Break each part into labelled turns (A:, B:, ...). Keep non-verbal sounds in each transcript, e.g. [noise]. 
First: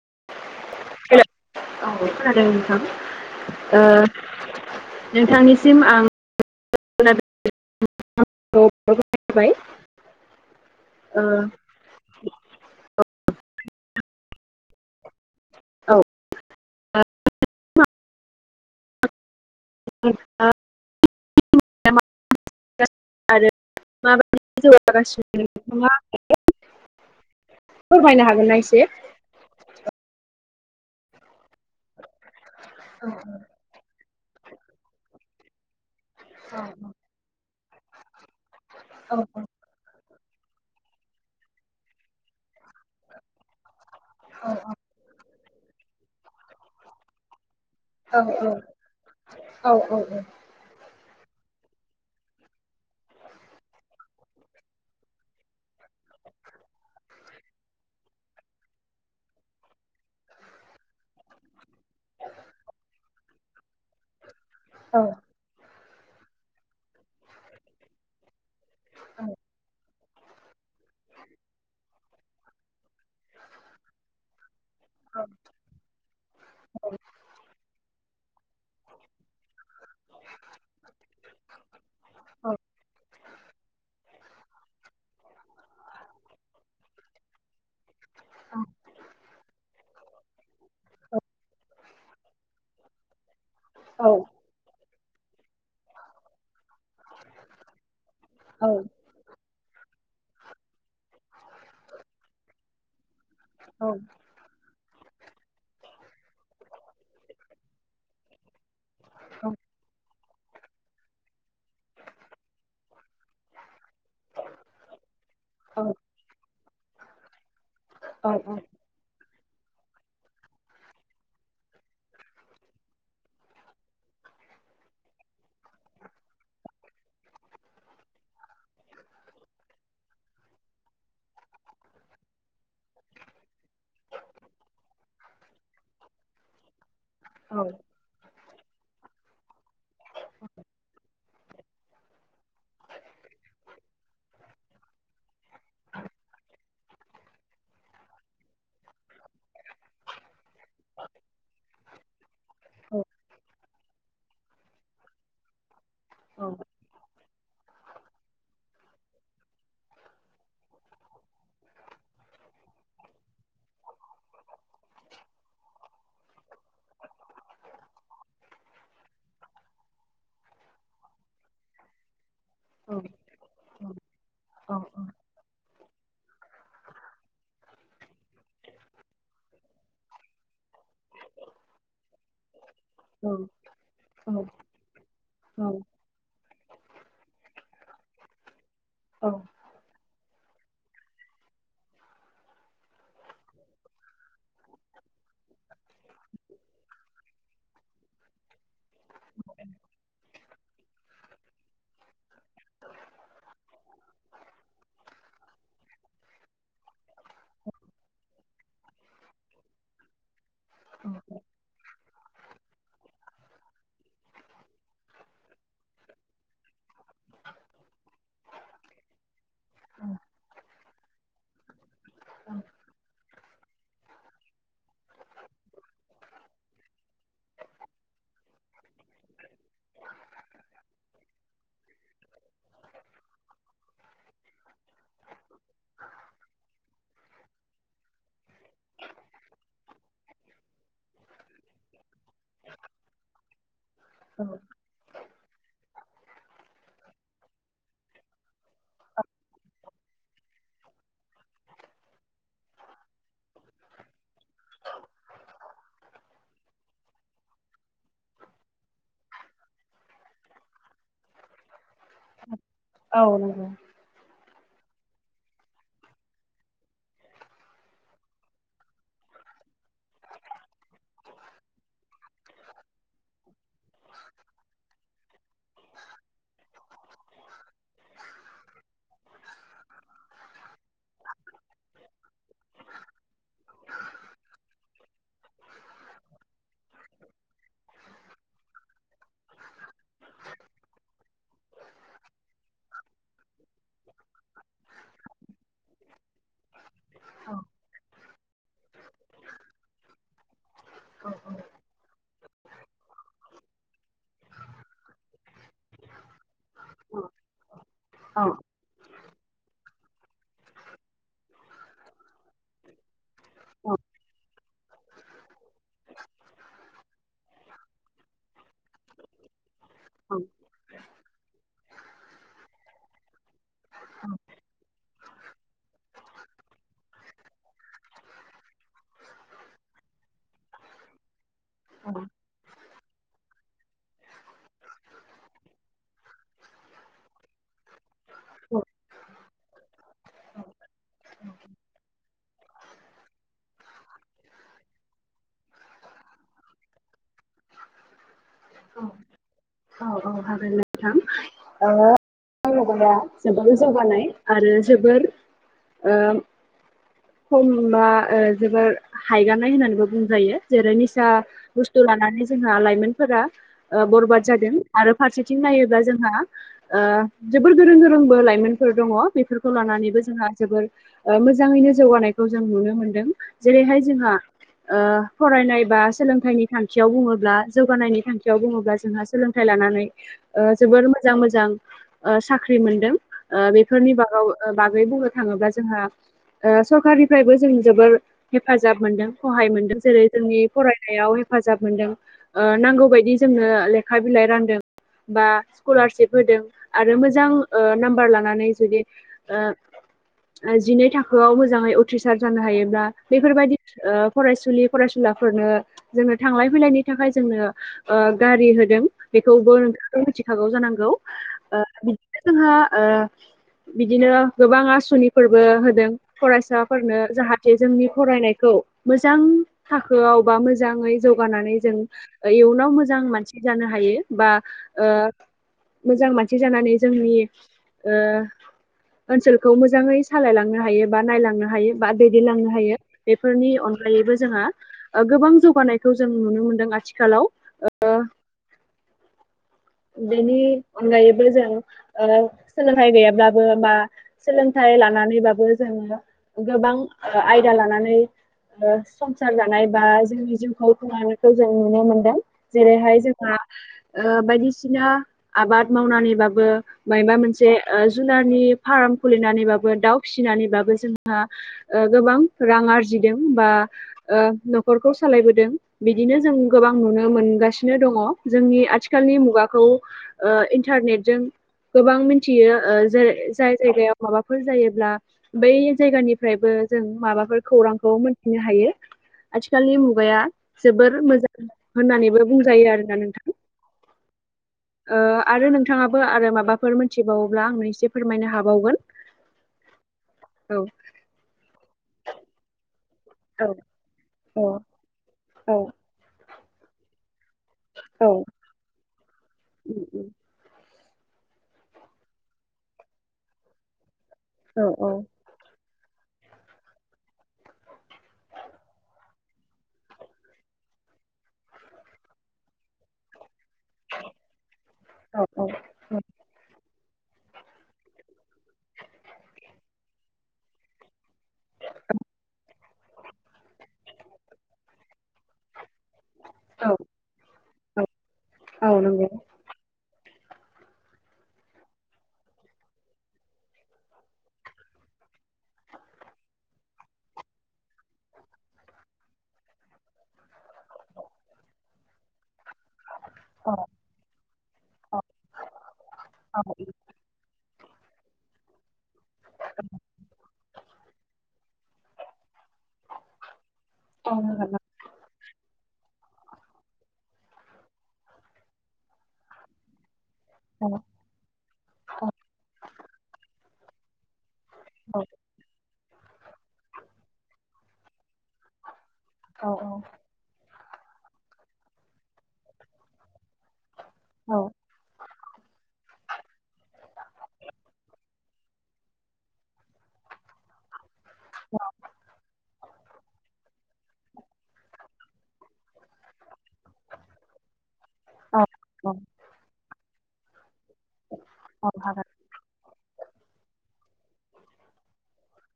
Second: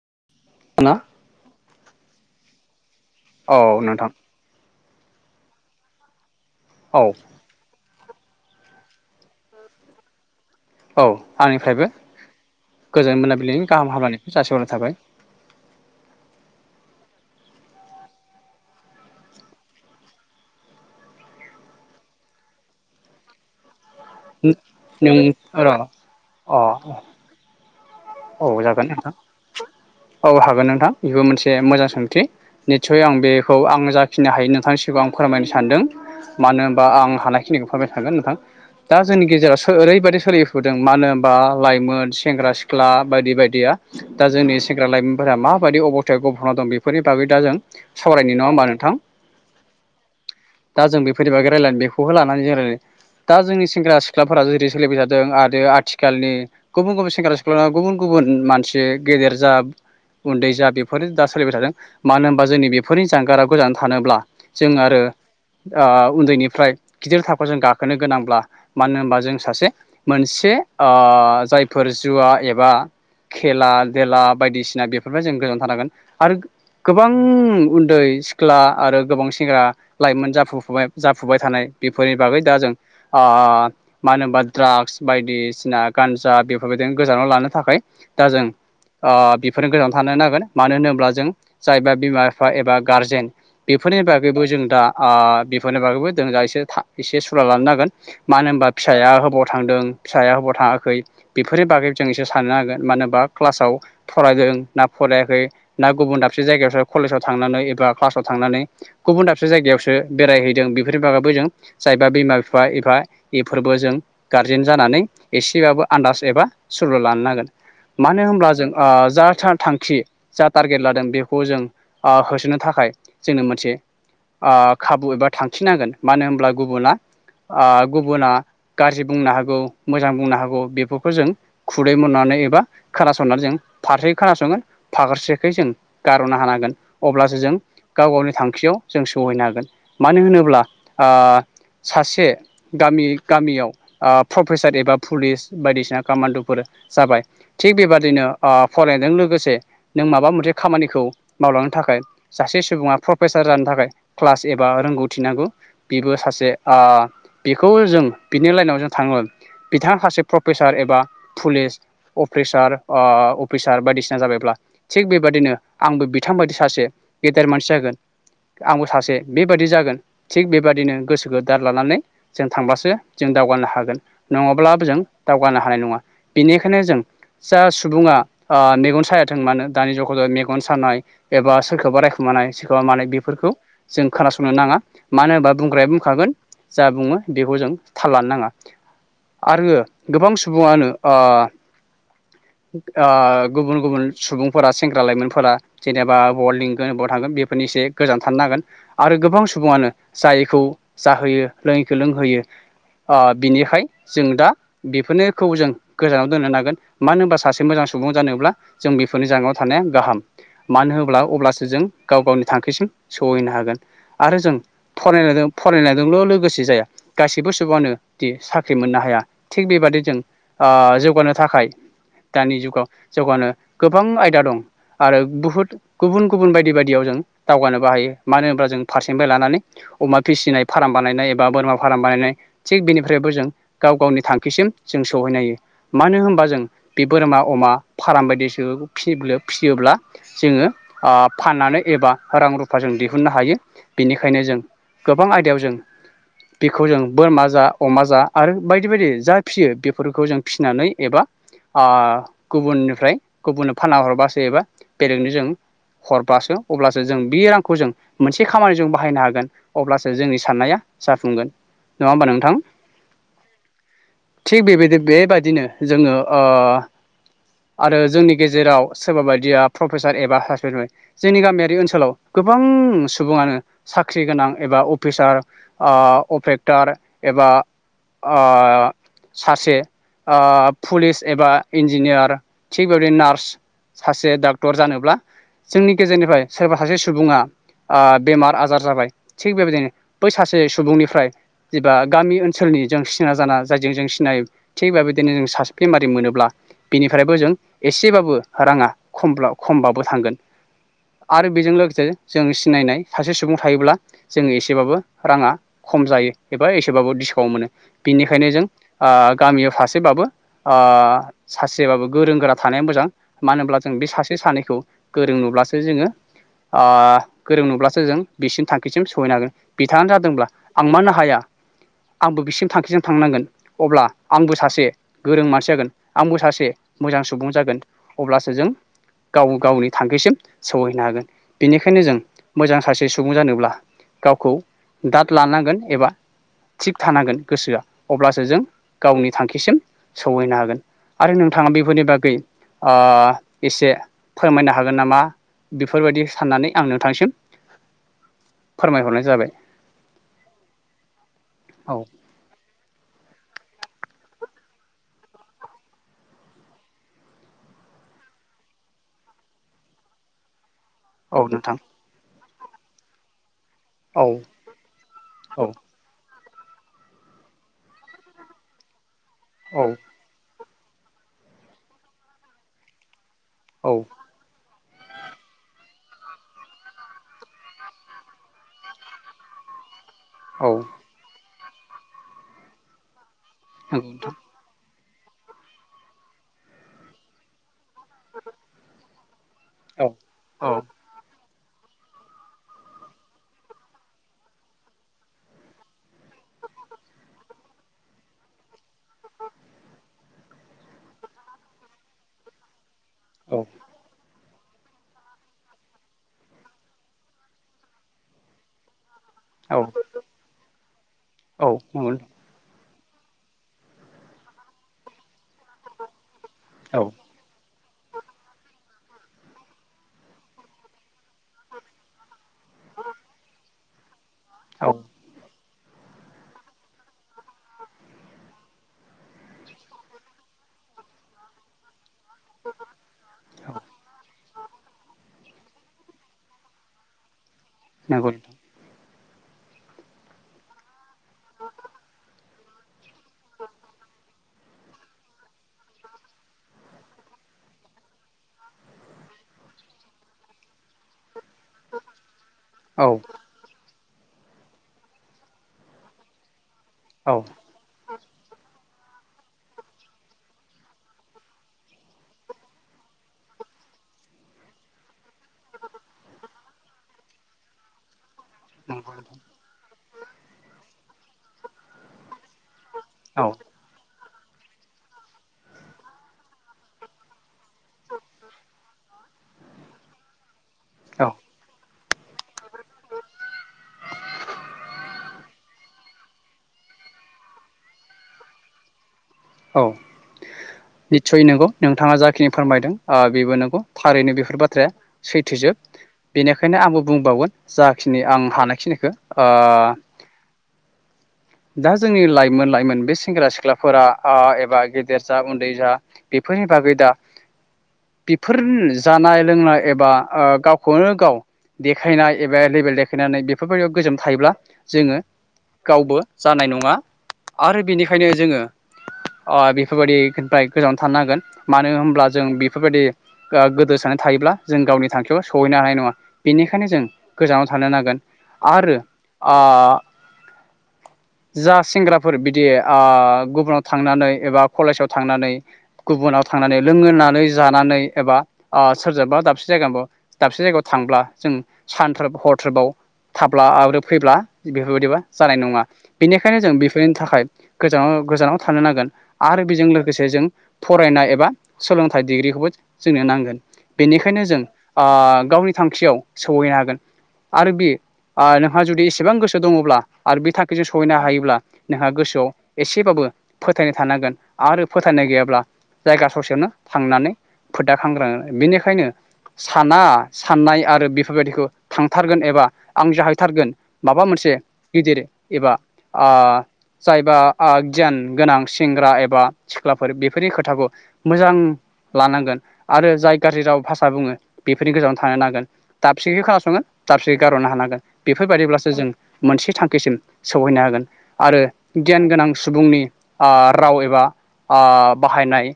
A: हेल'
B: ना
A: औ खोनादों नोंथां। ओ
B: औ नोंथां
A: नोंथांनिसिम आं
B: औ
A: मोनाबिलिनि गाहाम हामलायनायखौ नोंथांनिसिम जासिहरबाय।
B: औ आंनिफ्रायबो गोजोन मोनाबिलनि गाहाम हामलायनायखौ जासिहरनाय थाबाय।
A: औ। [unintelligible] आरो माबायदि
B: नों
A: जौगागासिनो
B: र'
A: नोंथाङा
B: अ
A: फोरमायनो
B: औ
A: हागोन ना एसे?
B: जागोन नोथां औ हागोन। नोंथां बेबो मोनसे मोजां सोंथि निसय आं बेखौ आं जाखिनो हायो नोंथांनि सिगांआव फोरमायनो सानदों मानो होनबा आं हानायखिनिखौ फोरमायखागोन नोंथां। दा
A: औ
B: जोंनि गेजेरावसो ओरैबायदि सोलिफुदों मानो होनबा लाइमोन सेंग्रा- सि ख्ला बायदि बायदिया दा जोंनि सेंग्रा लाइमोनफोरा माबायदि अब'स्थायाव गब'ना दं बेफोरनि बागै दा जों
A: औ
B: सावरायनि नङा होमबा नोंथां?
A: औ औ
B: दा जों बे बेफोरनि बागै रायज्लायगोन बेखौबो लानानै जों रायज्लाय दा जोंनि सेंग्रा सिख्लाफोरा जेरै सोलिबाय थादों आरो आथिखालनि गुबुन गुबुन सेंग्रा सिख्ला सिख्ला ना गुबुन गुबुन मानसि गेदेर जा उन्दै जा बेफोर दा सोलिबाय थादों मानो होनबा जोंनि बेफोरनि जानगाराव गोजान थानोब्ला जों आरो
A: औ
B: ओ उन्दैनिफ्राय गिदिर थाखोआव जों गाखोनो गोनांब्ला मानो होनबा जों सासे मोनसे ओ जायफोर जुवा एबा खेला देला बायदिसिना बेफोरनिफ्राय जों गोजानाव थानांगोन। आरो गोबां उन्दै सिख्ला आरो गोबां सेंग्रा लाइमोन जाफु फुबाय जाफुबाय थानाय बेफोरनि बागै दा जों ओ मानो होनबा दड्राग्स बायदिसिना गान्जा बेफोरनिफ्राय गोजानाव लानो थाखाय दा जों ओ बेफोरनो गोजानाव थानो नांगोन। मानो होनोब्ला जों जायबा बिमा-बिफा एबा गारजेन बेफोरनि बागैबो जों दा बेफोरनि बागैबो जों दा एसे एसे सुला' लानो नांगोन मानो
A: नंगौ औ
B: होनबा
A: औ औ
B: फिसाया ओबाव थांदों फिसाया ओबाव थाङाखै बेफोरनि बागै जों एसे साननो हागोन मानो होनबा क्लासाव
A: औ
B: फरायदों ना फरायाखै ना गुबुन दाबसे जायगायावसो कलेजाव थांनानै एबा क्लासाव थांनानै गुबुन दाबसे जायगायावसो बेरायहैदों बेफोरनि बागैबो जों जायबा बिमा बिफा एबा बेफोरबो जों गारजेन जानानै एसेबाबो आन्दाज एबा सुल' लानो नांगोन मानो होनोमब्ला जों ओ जा थांखि जा टारगेट लादों बेखौ जों ओ होसोनो थाखाय जोंनो मोनसे ओ खाबु एबा थांखिनांगोन मानो होनब्ला गुबुना ओ गुबुना गाज्रि बुंनो हागौ मोजां बुंनो हागौ बे बेफोरखौ जों खुदै मोन'नानै एबा खोनासंनानै जों फारसे खोनासंगोन फारसेखै जों गारहरनो हानांगोन अब्लासो जों गाव गावनि थां थांखाखियाव जों सहैनो हागोन मानो होनोब्ला ओ सासे गामि गामियाव ओ प्रफेसार एबा पुलिस बायदिसिना कामान्डुफोर जाबाय थिग बेबादिनो ओ फरायनायजों लोगोसे नों माबा मोनसे खामानिखौ मावलांनो थाखाय सासे सुबुङा प्रफेसार जानो थाखाय क्लास एबा रोंगौथि नांगौ बेबो
A: औ
B: सासे ओ बेखौ जों बिनि लाइनाव जों थाङो बिथाङा सासे प्रफेसार एबा पुलिस अफिसार अफिसार बायदिसिना जाबायब्ला थि बेबाय बायदिनो आंबो बिथांबायदि सासे गेदेर मानसि जागोन आंबो सासे बेबादि जागोन थिग बेबादिनो गोसोखौ दात लानानै जों थांबासो जों दावगानो हागोन नङाब्लाबो जों दावगानो हानाय नङा बेनिखायनो जों जा सुबुङा ओ मेगन सायाथों मानो दानि जुगाव मेगन सानाय एबा सोरखौबा रायखुमानाय सोरखौबा मानाय बेफोरखौ जों खोनासंनो नाङा मानो होनबा बुंग्राया बुंखा खागोन जा बुङो बेखौ जों थाल लानो नाङा आरो गोबां सुबुंआनो ओ
A: [inaudible]
B: आ गुबुन गुबुन सुबुंफोरा सेंग्रा लाइमोनफोरा जेनेबा ब लिंगोन बाव थांगोन बेफोरनि एसे गोजान थानो नांगोन आरो गोबां सुबुंआनो जाय खौ जाहोयो लोंङैखो लोंहोयो आ बिनिखाय जों दा बेफोरनोखौ जों गोजानाव दोननो नागोन मानो होनबा सासे मोजां सुबुं जानोब्ला जों बेफोरनि जानगाराव थानाया गाहाम। मानो होनोब्ला अब्लासो जों गाव गावनि थांखिसिम सौहैनो हागोन आरो जों फरायनायदो फरायनायजोंल' लोगोसे जाया गासैबो सुबुङानो दि साख्रि मोननो हाया। थिग बेबादि जों, आ जौगानो थाखाय दानि जुगाव जौगानो गोबां आयदा दं आरो बहुद गुबुन गुबुन बायदि बायदियाव ज दावगानो बो हायो मानो होनबा जों लानानै अमा फिसिनाय फार्म बानायनाय एबा बोरमा फार्म बा थिग बेनिफ्रायबो जों गाव गावनि थां खिसिम जों सहैनो हायो मानो होनबा जों बि बोरमा अमा फाराम बायदिसि। [unintelligible] फिसियोब्ला जोङो आ फाननानै एबा। रां-रुफा जों दिहुननो हायो बिनिखायनो जों गोबां आयदायाव जों- बिखौ जों बोरमा, जा अमा, जा आरो बायदि बायदि। जा फिसियो बेफोरखौ जों फिसिनानै एबा आ गुबुननिफ्राय गुबुननो फानना हरबासो एबा बेलेगनो जों। हरबासो अब्लासो जों बे रांखौ जों मोनसे खामानिजों बाहायनो हागोन अब्लासो जोंनि साननाया जाफुंगोन नङाओमबा नोंथां?
A: औ नंगौ।
B: थिग बेबायदि बेबायादिनो जोंङो ओ। आरो जोंनि गेजेराव सोरबा बायदिया प्रफेसार एबा जोंनि गामियारि ओनसोलाव गोबां सुबुङानो साख्रि गोनां एबा अफिसार आ अपेक्टर एबा बा आ सासे। आ पुलिस एबा इन्जिनियार थिग बेबायदि नार्स। सासे डाक्टर जानोब्ला जोंनि गेजेरनिफ्राय सोरबा सासे सुबुङा। आ बेमार आजार जाबाय थिग बेबायदिनो बै सासे सुबुंनिफ्राय। गामि ओनसोलनि जों सिना जाना जायजों जों सिनाय थिग बेबायदिनो जों मोनोब्ला बिनिफ्रायबो जों एसेबाबो राङा खमब्ला खम खमबाबो थांगोन आरो बेजों लोगोसे जों सिनायनाय सासे सुबुं थायोब्ला जोङो एसेबाबो राङा खम जायो। एबा एसेबाबो डिसकाउन्ट मोनो बेनिखायनो जों आ गामियाव सासेबाबो आ सासेबाबो गोरों गोरा थानाया मोजां। मानो होनोमब्ला जों बे सासे सानैखौ गोरों नुब्लासो जोङो आ, गोरों नुब्लासो जों बिसिम थाखोसिम सहैनो हागोन। बिथांङानो जादोंब्ला आं मानो हाया आंबो बिसिम थांखिजों थांनांगोन। अब्ला आंबो सासे गोरों मानसि जागोन आंबो सासे मोजां सुबुं जागोन अब्लासो जों गाव गावनि थांखिसिम सौहैनो हागोन बेनिखायनो
A: औ
B: जों मोजां सासे सु सुबुं जानोब्ला गावखौ दाद लानांगोन एबा थिग थानांगोन गोसोआ अब्लासो ओ जों
A: औ
B: गावनि थांखिसिम सहैनो हागोन आरो नोंथाङा बेफोरनि बागै आ एसे फोरमायनो हागोन नामा? बेफोरबायदि साननानै आं नोंथांसिम फोरमायहरनाय जाबाय
A: औ औ औ हागोन नोंथां
B: औ
A: ओ गोबां जौगानाय आरो जोबोर ओ खमा जोबोर हायगानाय होननानैबो बुंजायो। जेरै निसा
B: औ नोंथां
A: बुस्थु लानानै जोंहा लाइमोनफोरा ओ
B: औ
A: बरबाद जादों आरो फारसेथिं
B: औ
A: नायोब्ला जोंहा ओ जोबोर गोरों गोरोंबो लाइमोनफोर दंङ बेफोरखौ
B: औ
A: लानानैबो जोंहा जोबोर ओ मोजांङैनो जौगानायखौ जों नुनो मोनदों
B: औ
A: जेरैहाय जोंहा ओ फरायनाय बा सोलोंथाइनि थांखियाव बुंङोब्ला जौगानायनि थांखि बेयाव बुंङोब्ला जोंहा सोलोंथाइ लानानै
B: औ
A: ओ जोबोर मोजां मोजां ओ साख्रि मोनदों ओ बेफोरनि बागाव ओ बाग बेै बुंनो थांङोब्ला जोंहा ओ सरखारनिफ्रायबो जों जोबोर हेफाजाब मोनदों। सहाय मोनदों जेरै जोंनि
B: औ
A: फरायनायाव हेफाजाब मोनदों ओ नांगौ बायदि जोंनो लेखा बिलाइ रानदों। बा स्कलारशिप होदों आरो मोजां ओ नाम्बार लानानै जुदि ओ जिनै थाखोआव मोजाङै उथ्रिसार जानो हायोब्ला
B: औ
A: बेफोरबायदि ओ फरायसुलि फरायसुलाफोरनो जोंङो थांलाय फैलायनि थाखाय जोंनो ओ गारि होदों बेखौबो नोंथांङा मिथिखागौ जानांगौ ओ बिदिनो जोंहा ओ बिदिनो गोबां आसनिफोरबो होदों फरायसाफोरनो जाहाथ जे जोंनि फरायनायखौ मोजां थाखोआव बा मोजांङै जौगानानै जों इउन इउनाव मोजां मानसि जानो हायो बा
B: औ
A: ओ मोजां मानसि जानानै जोंनि ओ ओनसोलखौ मोजांङै सालायलांनो हायो बा नायलांनो हायो बा दैदेनलांनो हायो बेफोरनि अनगायैबो जोंहा बा ओ गोबां जौगानायखौ जों नुनो मोनदों आथिखालाव
B: नोंगौ नोंथां।
A: बेनि अनगायैबो जों ओ सोलोंथाइ गैयाब्लाबो बा सोलोंथाइ लानानैबाबो जों गोबां आयदा लानानै ओ संसार जानाय बा जोंनि जिउखौ खौ जों नुनो मोनदों
B: औ नंगौ औ
A: जेरैहाय जोंहा ओ बायदिसिना आबाद मावनानैबाबो मायबा
B: औ
A: मोनसे ओ जुनारनि फार्म खुलिनानैबाबो दाउ फिसिनानैबाबो जोंहा ओ गोबां रां आरजि [unintelligible] ओ नखरखौ सालायबोदों बा बिदिनो जों गोबां नुनो मोन थांगासिनो दंङ जोंनि
B: नंगौ
A: आथिखालनि मुगाखौ ओ इन्टारनेट जों गोबां मिथियो ओ जेरै
B: औ
A: जाय जायगायाव माबाफोर जायोब्ला बै जायगानिफ्रायबो जों माबाफोर खौरांखौ मोनथिनो हायो। आथिखालनि मुगाया जोबोर
B: औ
A: मोजां होननानैबो बुंजायो आरोना नोंथां ओ आरो नोंथांङाबो आरो माबाफोर मोनथिबावोब्ला आंनो एसे फोरमायनो हाबावगोन।
B: औ
A: औ
B: निसय नोंगौ नोंथांङा जाखिनि फोरमायदों ओ बेबो
A: औ
B: नंगौ थारैनो बेफोर
A: औ
B: बाथ्राया
A: औ
B: सैथोजोब बेनिखायनो आंबो बुंबावगोन जाखिनि
A: औ
B: आं हानायखिनिखो ओ दा जोंनि लाइमोन-लाइमोन बे सेंग्रा सिख्लाफोरा एबा ओ
A: औ औ
B: गेदेर जा उन्दै जा बेफोरनि बागै दा- बेफोर जानाय लोंनाय एबा ओ गावखौनो गाव- देखायनाय एबे लेबेल देखायनानै बेफोरबायदियाव गोजोम थायोब्ला जोंङो
A: औ
B: गावबो जानाय नंङा आरो बेनिखायनो जोंङो अ बेफोरबायदिफ्राय गोजानाव थानो हागोन मानो होनब्ला जों बेफोरबायदि गोदोसान थायोब्ला जों गावनि थांखियाव सहैनो हानाय नंङा।
A: औ
B: बेनिखायनो जों गोजानाव थानो नांगोन
A: औ
B: आरो
A: नंगौ
B: आ
A: [inaudible]
B: जा सेंग्राफोर बिदि आ गुबुनाव थांनानै एबा कलेजाव थांनानै गुबुनाव थांनानै लोंहोनानै जानानै एबा ओ सोरजोंबा दाबसे जायगाल दाबसे जायगायाव थांब्ला उं सानथ्रोब हरथ्रोबाव थाब्ला
A: औ
B: आरो फैब्ला बेफोरबायदिबा जानाय नंङा
A: औ
B: बेनिखायनो जों बेफोरनि थाखाय गोजानाव-गोजानाव थानो नांगोन आरो बेजों लोगोसे जों- फरायनाय एबा सोलोंथाइ डिग्रिखौबो जोंनो नांगोन बेनिखायनो जों
A: हागोन ना
B: गावनि थांखियाव सौहहैनो हागोन। आरो बे नोंहा जुदि एसेबां गोसो दङब्ला आरो बे बे जों
A: औ
B: सहैनो हायोब्ला नोंहा गोसोआव एसेबाबो फोथायनाय थानांगोन आरो
A: औ
B: फोथायनाय गैयाब्ला जायगा ससेयावनो थांनानै फोदाखांग्राङो बेनिखायनो
A: औ
B: साना साननाय आरो बेफोरबायदिखौ थांथारगोन एबा आं जाहैथारगोन माबा मोनसे
A: औ
B: गिदिर अ जायबा गियान गोनां सेंग्रा एबा सिख्लाफोर बेफोरनि खोथाखौ मोजां लानांगोन आरो जाय गाज्रि राव भाषा बुङो बेफोरनि गोजानावनो थानो नांगोन दाबसेखै खोनासङो दाबसेखै गारहरनो हानांगोन। बेफोरबायाददिब्लासो जों
A: हागोन
B: मोनसे थांखिसिम सौहैनो हागोन। आरो
A: औ औ
B: गियान गोनां सुबुंनि राव एबा बाहायनाय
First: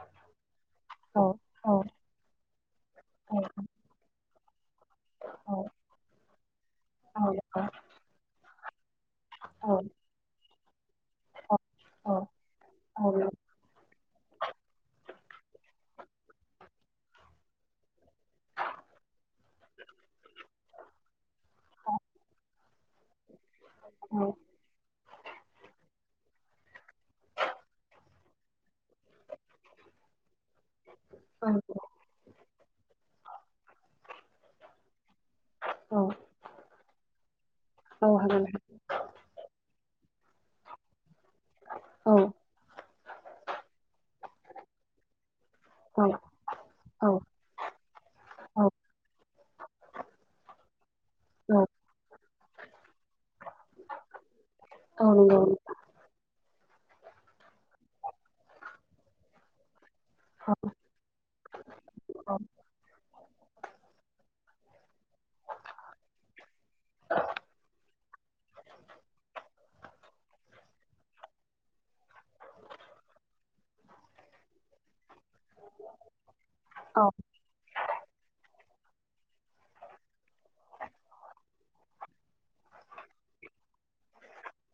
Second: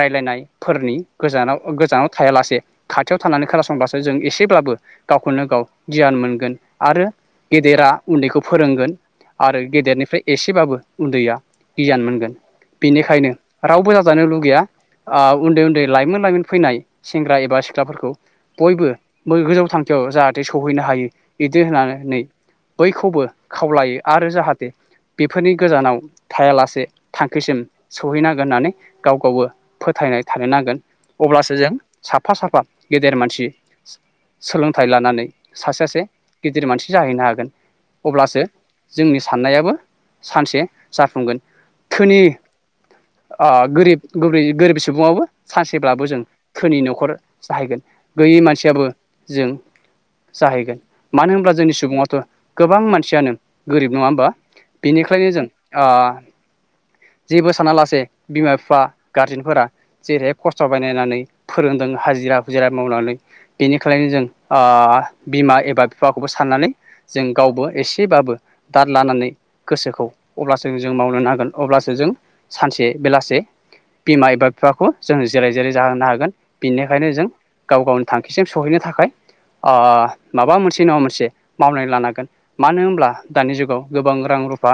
B: रायज्लायनायफोरनि
A: औ
B: गोजानाव
A: औ
B: गोजानाव थायालासे खाथियाव थानानै
A: औ
B: खोनासंब्लासो जों एसे ब्लाबो गावखौनो गाव गियान मोनगोन आरो गेदेरा उन्दैखौ फोरोंगोन आरो
A: औ औ
B: गेदेरनिफ्राय एसेबाबो उन्दैया गियान मोनगोन
A: हागोन औ औ
B: बेनिखायनो रावबो जानो लुगैया उन्दै उन्दै लाइमोन लाइमोन फैनाय सेंग्रा एबा सिख्लाफोरखौ बयबो गोजौ थांखि जाहाथे सौहैनो हायो। बिदि होननानैै बैखौबो खावलायो आरो जाहाथे बेफोरनि गोजानाव थायालासे थांखिसिम सौहैनांगोन होननानै गाव गावबो फोथायनाय थानो नांगोन अब्लासो जों
A: नंगौ
B: साफा साफा गेदेर मानसि सोलोंथाइ लानानै सासे
A: औ
B: सासे गिदिर मानसि जाहैनो हागोन
A: औ
B: अब्लासो जोंनि साननायाबो सानसे जाफुंगोन धोनि अह गोरिब गोरिब सुबुंआबो सानसेब्लाबो जों धोनि न'खर जाहैगोन गैयै मानसियाबो जों जाहैगोन मानो होनब्ला जोंनि सुबुङाथ' गोबां मानसियानो गोरिब नङा होमबा बेनिखायनो जों ओ जेबो साना लासे बिमा बिफा गारजेनफोरा जेरैहाय खस्थ' बानायनानै फोरोंदों हाजिरा हुजिरा मावनानै बेनिखायनो जों ओ बिमा एबा बिफाखौबो साननानै जों गावबो एसेबाबो दाद लानानै गोसोखौ अब्लासो जों मावनो नांगोन अब्लासो जों सानसे बेलासे बिमा एबा बिफाखौ जों जेरै जेरै जाहोनो हागोन बिनिखायनो जों गाव गावनि थांखिसिम सहैनो थाखाय माबा मोनसे नङा मोनसे मावनानै लानांगोन मानो होनब्ला दानि जुगाव गोबां रां रुफा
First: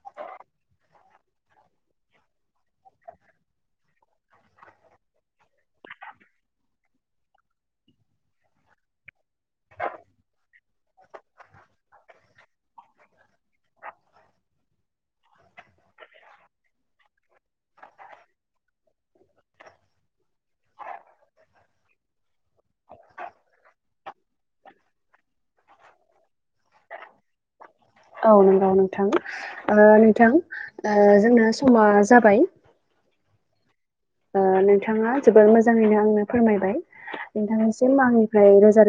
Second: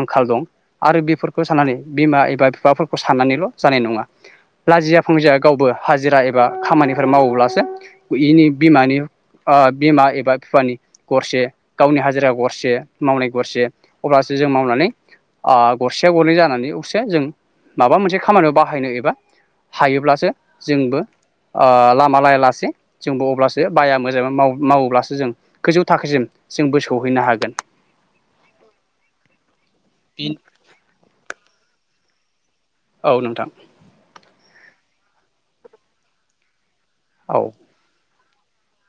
B: आंखाल दं आरो बेफोरखौ साननानै बिमा एबा बिफाफोरखौ साननानैल' जानाय नङा। लाजिया फुंजिया गावबो हाजिरा एबा खामानिफोर मावोब्लासो इनि बिमानि ओ बिमा एबा बिफानि गरसे गावनि हाजिरा गरसे मावनाय गरसे अब्लासो जों मावनानै ओ गरसेया गरनै जानानै गरसे जों माबा मोनसे खामानियाव बाहायनो एबा हायोब्लासो जोंबो ओ लामा लायालासे जोंबो अब्लासो बाया मोजाङै मावोब्लासो जों गोैजौ थाखोसिम जोंबो सौहैनो हागोन।
A: औ नंगौ नोंथां नोंथां जोंना समा जाबाय
B: औ नोंथां
A: ओ नोंथाङा जोबोद मोजाङैनो आंनो फोरमायबाय
B: औ
A: नोंथांनिसिम आंनिफ्राय रोजा रो